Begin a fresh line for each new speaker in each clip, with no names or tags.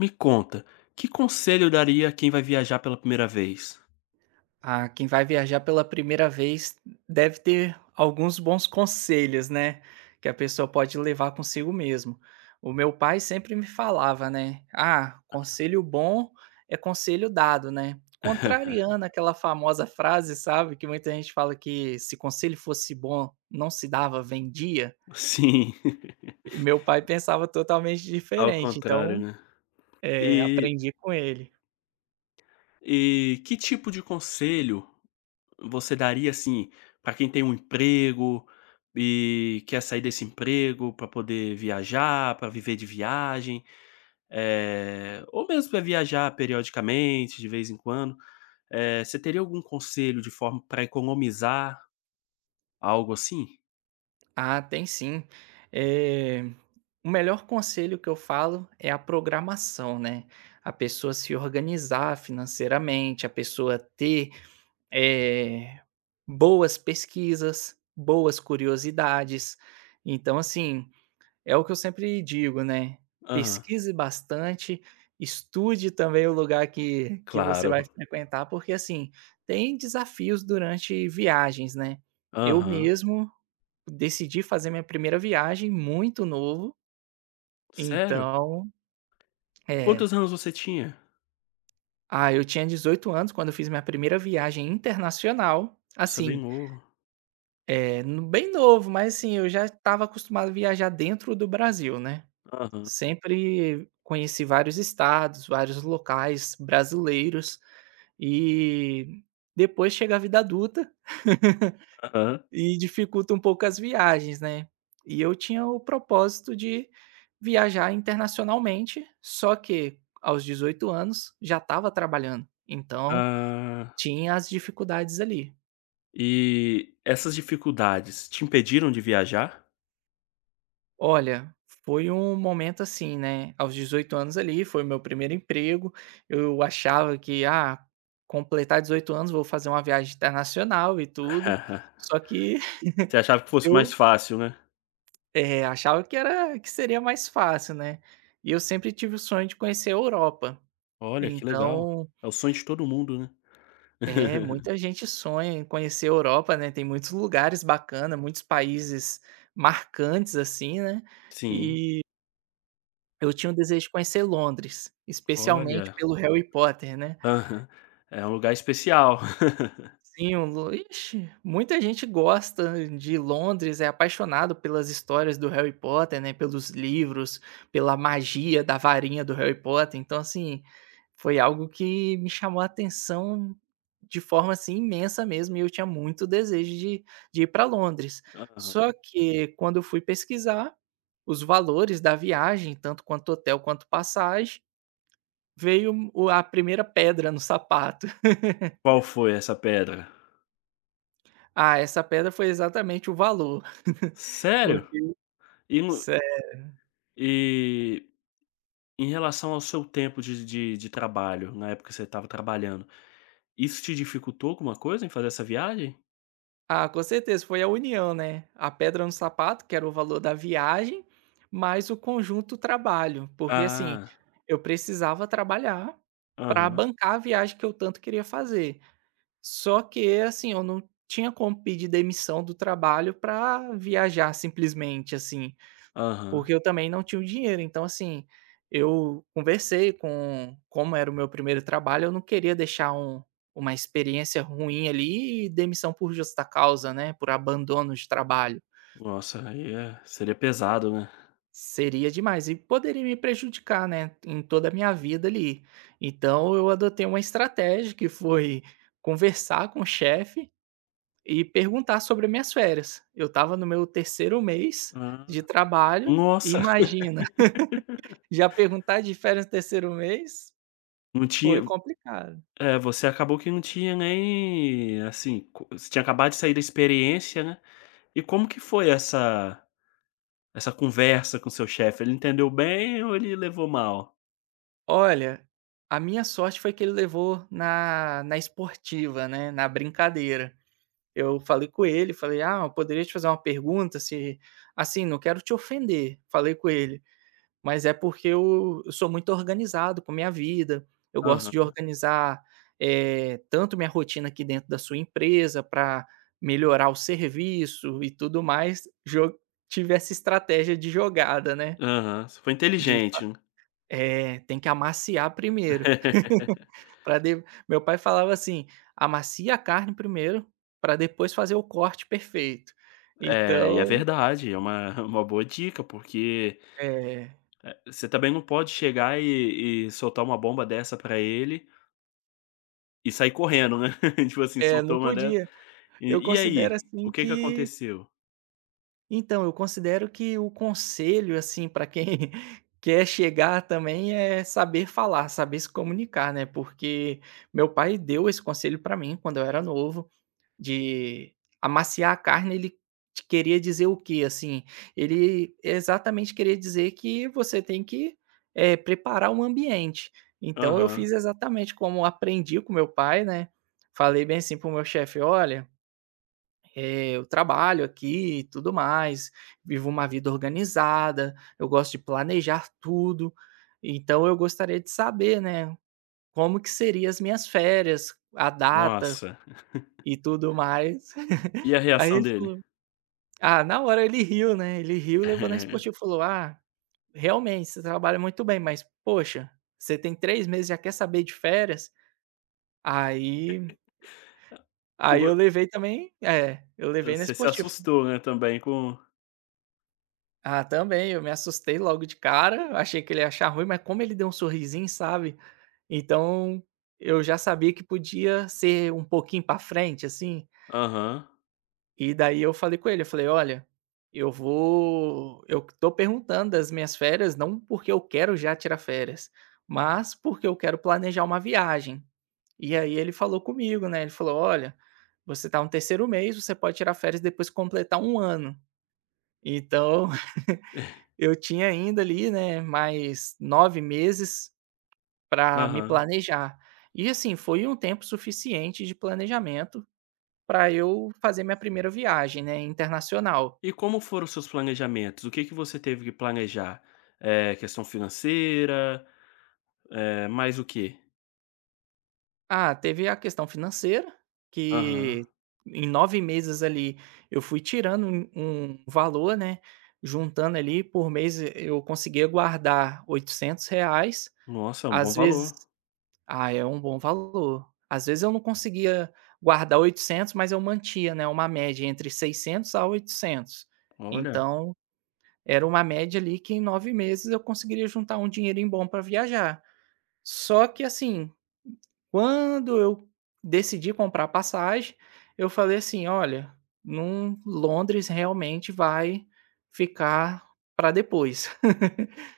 Me conta, que conselho eu daria a quem vai viajar pela primeira vez?
Ah, quem vai viajar pela primeira vez deve ter alguns bons conselhos, né, que a pessoa pode levar consigo mesmo. O meu pai sempre me falava, né: "Ah, conselho bom é conselho dado", né, contrariando aquela famosa frase, sabe, que muita gente fala que se conselho fosse bom não se dava, vendia.
Sim,
E meu pai pensava totalmente
ao
diferente,
contrário,
então,
né. E
aprendi com ele.
e que tipo de conselho você daria, assim, para quem tem um emprego e quer sair desse emprego para poder viajar, para viver de viagem, ou mesmo para viajar periodicamente, de vez em quando, você teria algum conselho de forma para economizar, algo assim?
Ah, tem sim. Eh O melhor conselho que eu falo é a programação, né. A pessoa se organizar financeiramente, a pessoa ter, eh, boas pesquisas, boas curiosidades. Então, assim, é o que eu sempre digo, né,
Aham.
pesquise bastante, estude também o lugar que você vai
Claro.
frequentar, porque, assim, tem desafios durante viagens, né. Eu
Aham.
mesmo decidi fazer minha primeira viagem muito novo,
Sério?
então
E
é.
quantos anos você tinha?
Ah, eu tinha 18 anos quando eu fiz minha primeira viagem internacional,
Você é bem
assim,
novo.
no bem novo, mas assim, eu já estava acostumado a viajar dentro do Brasil, né.
Aham,
Sempre conheci vários estados, vários locais brasileiros, e depois chega a vida adulta
aham.
e dificulta um pouco as viagens, né. E eu tinha o propósito de viajar internacionalmente, só que aos 18 anos já estava trabalhando, então
Ah,
tinha as dificuldades ali.
e essas dificuldades te impediram de viajar?
Olha, foi um momento assim, né, aos 18 anos ali, foi o meu primeiro emprego, eu achava que, ah, completar 18 anos vou fazer uma viagem internacional e tudo, só que
Você achava que fosse
eu,
mais fácil, né?
eh, achava que seria mais fácil, né. E eu sempre tive o sonho de conhecer a Europa,
Olha, que legal.
então
É o sonho de todo mundo, né?
é, muita gente sonha em conhecer a Europa, né, tem muitos lugares bacanas, muitos países marcantes, assim, né,
Sim,
e eu tinha um desejo de conhecer Londres, especialmente
olha.
pelo Harry Potter, né.
Aham. É um lugar especial.
Sim, muita gente gosta de Londres, é apaixonado pelas histórias do Harry Potter, né, pelos livros, pela magia da varinha do Harry Potter, então assim, foi algo que me chamou a atenção de forma, assim, imensa mesmo e eu tinha muito desejo de ir pra Londres.
Aham.
Só que quando eu fui pesquisar os valores da viagem, tanto quanto hotel quanto passagem, veio o a primeira pedra no sapato.
Qual foi essa pedra?
Ah, essa pedra foi exatamente o valor.
Sério?
Porque
E no
sério.
e em relação ao seu tempo de trabalho, na época que você estava trabalhando, isso te dificultou alguma coisa em fazer essa viagem?
Ah, com certeza, foi a união, né, a pedra no sapato, que era o valor da viagem, mais o conjunto trabalho, porque, assim,
Ah,
eu precisava trabalhar para
aham,
bancar a viagem que eu tanto queria fazer. Só que, assim, eu não tinha como pedir demissão do trabalho para viajar simplesmente, assim.
aham.
Porque eu também não tinha o dinheiro, então assim, eu conversei com como era o meu primeiro trabalho, eu não queria deixar uma experiência ruim ali e demissão por justa causa, né, por abandono de trabalho.
Nossa, aí seria pesado, né.
Seria demais e poderia me prejudicar, né, em toda a minha vida ali. Então eu adotei uma estratégia que foi conversar com o chefe e perguntar sobre minhas férias. Eu estava no meu terceiro mês
Ah,
de trabalho, e
nossa,
imagina. Já perguntar de férias no terceiro mês
não
foi
tinha
complicado.
é, você acabou que não tinha nem, assim, co você tinha acabado de sair da experiência, né. E como que foi essa conversa com seu chefe? Ele entendeu bem ou ele levou mal?
Olha, a minha sorte foi que ele levou na esportiva, né, na brincadeira. Eu falei com ele, falei: "Ah, eu poderia te fazer uma pergunta se assim, não quero te ofender", falei com ele. Mas é porque eu sou muito organizado com a minha vida, eu gosto de
Aham,
organizar, tanto minha rotina aqui dentro da sua empresa para melhorar o serviço e tudo mais, jo tive essa estratégia de jogada, né,
aham. Você foi
de fa
inteligente, né.
é, tem que amaciar primeiro, pra de meu pai falava assim: "Amacia a carne primeiro, para depois fazer o corte perfeito".
É, e é
Então
verdade, é uma uma boa dica, porque,
é,
você também não pode chegar e soltar uma bomba dessa pra ele. E saí correndo, né. Tipo assim,
é, não
soltou uma dela.
podia. Eu
"E
considero
aí?
assim
O que que
que
aconteceu?"
então, eu considero que o conselho, assim, para quem quer chegar também é saber falar, saber se comunicar, né, porque meu pai deu esse conselho para mim quando eu era novo, de amaciar a carne, ele te queria dizer o quê, assim? Ele exatamente queria dizer que você tem que, preparar um ambiente. Então eu
Aham.
fiz exatamente como aprendi com meu pai, né, falei bem assim pro meu chefe: "Olha, eu trabalho aqui e tudo mais, vivo uma vida organizada, eu gosto de planejar tudo. Então eu gostaria de saber, né, como que seriam as minhas férias, a data
Nossa.
e tudo mais".
E a
Aí
reação
ele
dele?
falou ah, na hora ele riu, né, ele riu, levou na esportiva e falou: "Ah, realmente você trabalha muito bem, mas poxa, você tem 3 meses e já quer saber de férias?" Aí
E
aí
vo
eu levei também é, eu
ah,
levei na
você se
esportiva.
assustou, né, também com.
Ah, também, eu me assustei logo de cara, achei que ele ia achar ruim, mas como ele deu um sorrisinho, sabe, então eu já sabia que podia ser um pouquinho pra frente, assim,
Aham,
e daí eu falei com ele, eu falei: "Olha, eu vou eu tô perguntando das minhas férias não porque eu quero já tirar férias, mas porque eu quero planejar uma viagem". E aí ele falou comigo, né, ele falou: "Olha, você tá no terceiro mês, você pode tirar férias depois que completar um ano". Então eu tinha ainda ali, né, mais 9 meses para me
aham.
planejar. E assim, foi um tempo suficiente de planejamento para eu fazer minha primeira viagem, né, internacional.
E como foram os seus planejamentos? O que que você teve que planejar? Questão financeira, mais o quê?
Ah, teve a questão financeira,
Aham.
que em 9 meses ali eu fui tirando um valor, né, juntando ali, por mês eu conseguia guardar R$ 800.
Nossa, é um
Às
bom
vezes
valor.
ah, é um bom valor. Às vezes eu não conseguia guardar 800, mas eu mantia, né, uma média entre 600 a 800.
Olha.
Então, era uma média ali que em 9 meses eu conseguiria juntar um dinheirinho bom para viajar. Só que assim, quando eu decidi comprar passagem, eu falei assim: "Olha, não Londres realmente vai ficar para depois",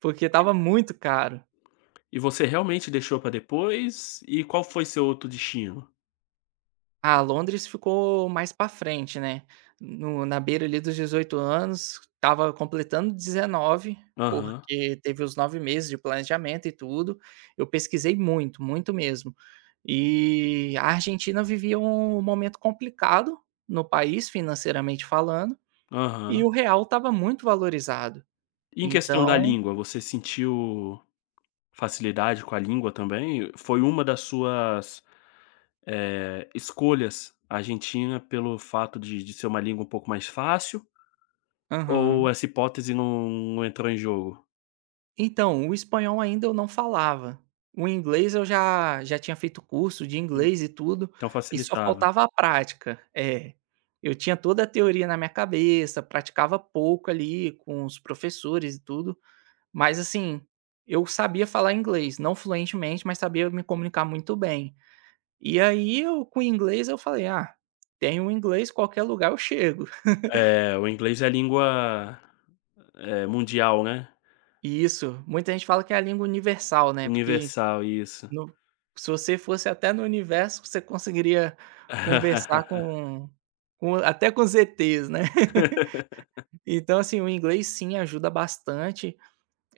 porque estava muito caro.
E você realmente deixou pra depois? E qual foi seu outro destino?
Ah, Londres ficou mais pra frente, né, no na beira ali dos 18 anos, estava completando 19,
Aham,
porque teve os 9 meses de planejamento e tudo. Eu pesquisei muito, muito mesmo. E a Argentina vivia um momento complicado no país, financeiramente falando, e
aham.
o real estava muito valorizado.
E em questão da
Então
língua, você sentiu facilidade com a língua também? Foi uma das suas, escolhas a Argentina pelo fato de ser uma língua um pouco mais fácil, ou
aham.
essa hipótese não entrou em jogo?
Então, o espanhol ainda eu não falava. O inglês eu já já tinha feito curso de
Hum,
inglês e tudo,
então
e só
facilitava.
faltava a prática. É. Eu tinha toda a teoria na minha cabeça, praticava pouco ali com os professores e tudo, mas assim, eu sabia falar inglês, não fluentemente, mas sabia me comunicar muito bem. E aí eu com o inglês eu falei: "Ah, tenho inglês, qualquer lugar eu chego".
É, o inglês é a língua, mundial, né.
Isso, muita gente fala que é a língua universal, né, porque
Universal, isso.
No se você fosse até no universo, você conseguiria conversar com até com os ETs, né. Então, assim, o inglês sim ajuda bastante,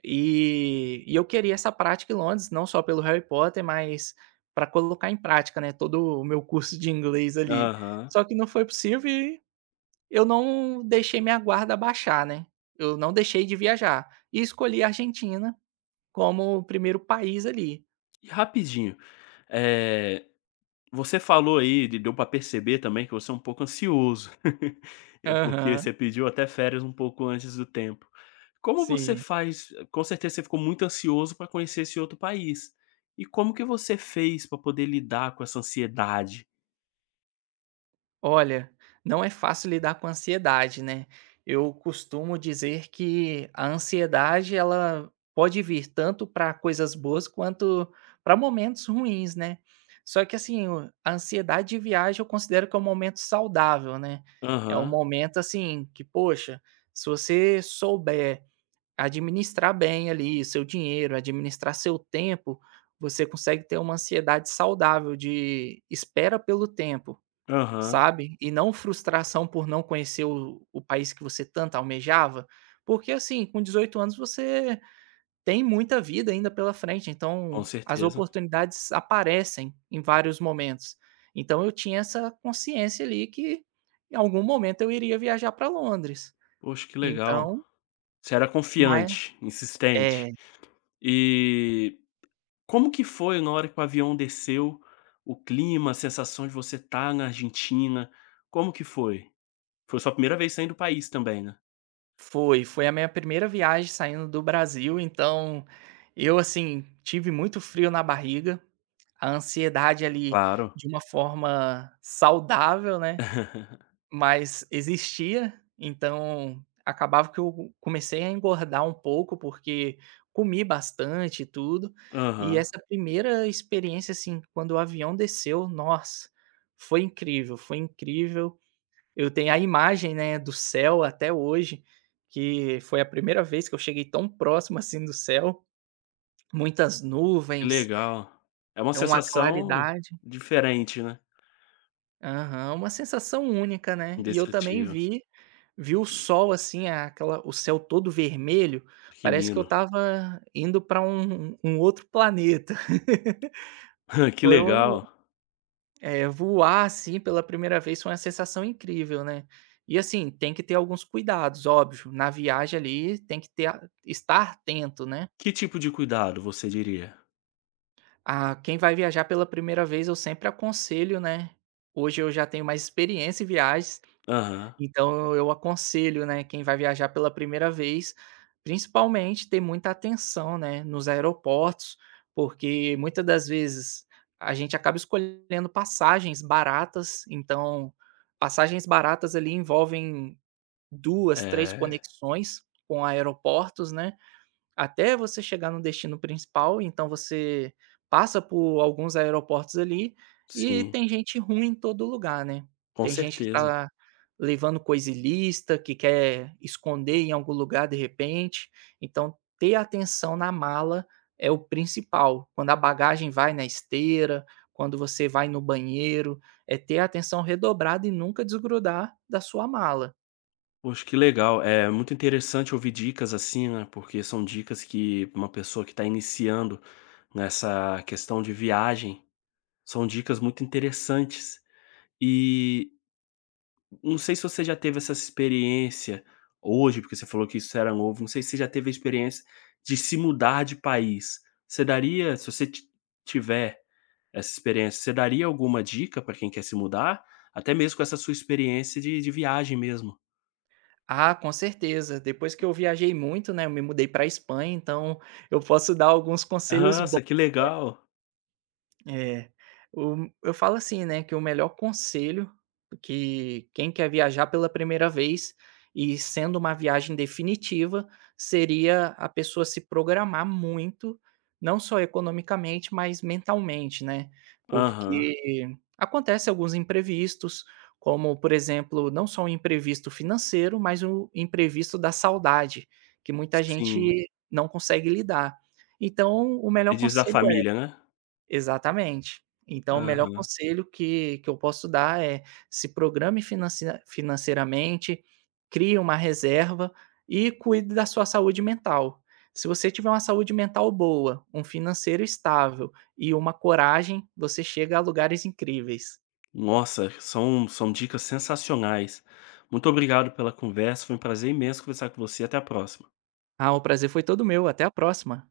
e eu queria essa prática em Londres, não só pelo Harry Potter, mas para colocar em prática, né, todo o meu curso de inglês ali.
Aham.
Só que não foi possível e eu não deixei minha guarda baixar, né, eu não deixei de viajar, e escolhi a Argentina como o primeiro país ali.
E rapidinho, eh Você falou aí, de deu para perceber também que você é um pouco ansioso, porque
Aham,
você pediu até férias um pouco antes do tempo. Como você
sim.
faz, com certeza você ficou muito ansioso para conhecer esse outro país. E como que você fez para poder lidar com essa ansiedade?
Olha, não é fácil lidar com a ansiedade, né. Eu costumo dizer que a ansiedade ela pode vir tanto para coisas boas quanto para momentos ruins, né. Só que assim, o a ansiedade de viagem eu considero que é um momento saudável, né. É um
Aham,
momento assim que, poxa, se você souber administrar bem ali seu dinheiro, administrar seu tempo, você consegue ter uma ansiedade saudável de espera pelo tempo.
aham,
Sabe, e não frustração por não conhecer o país que você tanto almejava, porque assim, com 18 anos você tem muita vida ainda pela frente, então
com
as
certeza.
oportunidades aparecem em vários momentos. Então eu tinha essa consciência ali que em algum momento eu iria viajar para Londres.
Poxa, que legal.
Então,
Você era
mas
confiante, insistente.
é,
E como que foi na hora que o avião desceu, o clima, a sensação de você estar na Argentina, como que foi? Foi sua primeira vez saindo do país também, né?
foi a minha primeira viagem saindo do Brasil, então eu, assim, tive muito frio na barriga, a ansiedade ali
Claro.
de uma forma saudável, né, mas existia, então acabava que eu comecei a engordar um pouco, porque comi bastante e tudo. E
Aham,
essa primeira experiência, assim, quando o avião desceu, nossa, foi incrível, foi incrível. Eu tenho a imagem, né, do céu até hoje, que foi a primeira vez que eu cheguei tão próximo assim do céu, muitas
que
nuvens,
legal. É uma
é uma
sensação
claridade.
diferente, né,
Aham, uma sensação única, né. E eu também
indescritível.
vi o sol, assim, a- aquela o céu todo vermelho,
Que
parece que eu
lindo.
estava indo para um outro planeta.
Que
Foi o
legal.
é, voar, assim, pela primeira vez foi uma sensação incrível, né. E, assim, tem que ter alguns cuidados, óbvio, na viagem ali tem que ter a estar atento, né.
Que tipo de cuidado você diria?
Ah, quem vai viajar pela primeira vez eu sempre aconselho, né, hoje eu já tenho mais experiência em viagens,
Aham.
então eu aconselho, né, quem vai viajar pela primeira vez, principalmente ter muita atenção, né, nos aeroportos, porque muitas das vezes a gente acaba escolhendo passagens baratas, então passagens baratas ali envolvem duas, 3
É,
conexões com aeroportos, né. Até você chegar no destino principal, então você passa por alguns aeroportos ali, e
sim,
tem gente ruim em todo lugar, né.
com
Tem gente que
certeza.
tá levando coisa ilícita, que quer esconder em algum lugar de repente, então ter atenção na mala é o principal. Quando a bagagem vai na esteira, quando você vai no banheiro, é ter atenção redobrada e nunca desgrudar da sua mala.
Poxa, que legal. É muito interessante ouvir dicas assim, né, porque são dicas que uma pessoa que está iniciando nessa questão de viagem, são dicas muito interessantes. E não sei se você já teve essa experiência hoje, porque você falou que isso era novo, não sei se você já teve a experiência de se mudar de país. Você daria, se você ti tiver essa experiência, você daria alguma dica para quem quer se mudar? Até mesmo com essa sua experiência de viagem mesmo.
Ah, com certeza. Depois que eu viajei muito, né, eu me mudei pra Espanha, então eu posso dar alguns conselhos
Nossa, que legal.
é, o eu falo assim, né, que o melhor conselho que quem quer viajar pela primeira vez e sendo uma viagem definitiva, seria a pessoa se programar muito, não só economicamente, mas mentalmente, né.
Aham,
Porque acontece alguns imprevistos, como, por exemplo, não só o imprevisto financeiro, mas o imprevisto da saudade, que muita
sim.
gente não consegue lidar. Então, o melhor
Pedidos da
conselho é
família, né?
exatamente. Então o melhor
Aham.
conselho que eu posso dar é: se programe financeiramente, crie uma reserva e cuide da sua saúde mental. Se você tiver uma saúde mental boa, um financeiro estável e uma coragem, você chega a lugares incríveis.
Nossa, são dicas sensacionais. Muito obrigado pela conversa, foi um prazer imenso conversar com você, até a próxima.
Ah, o prazer foi todo meu, até a próxima.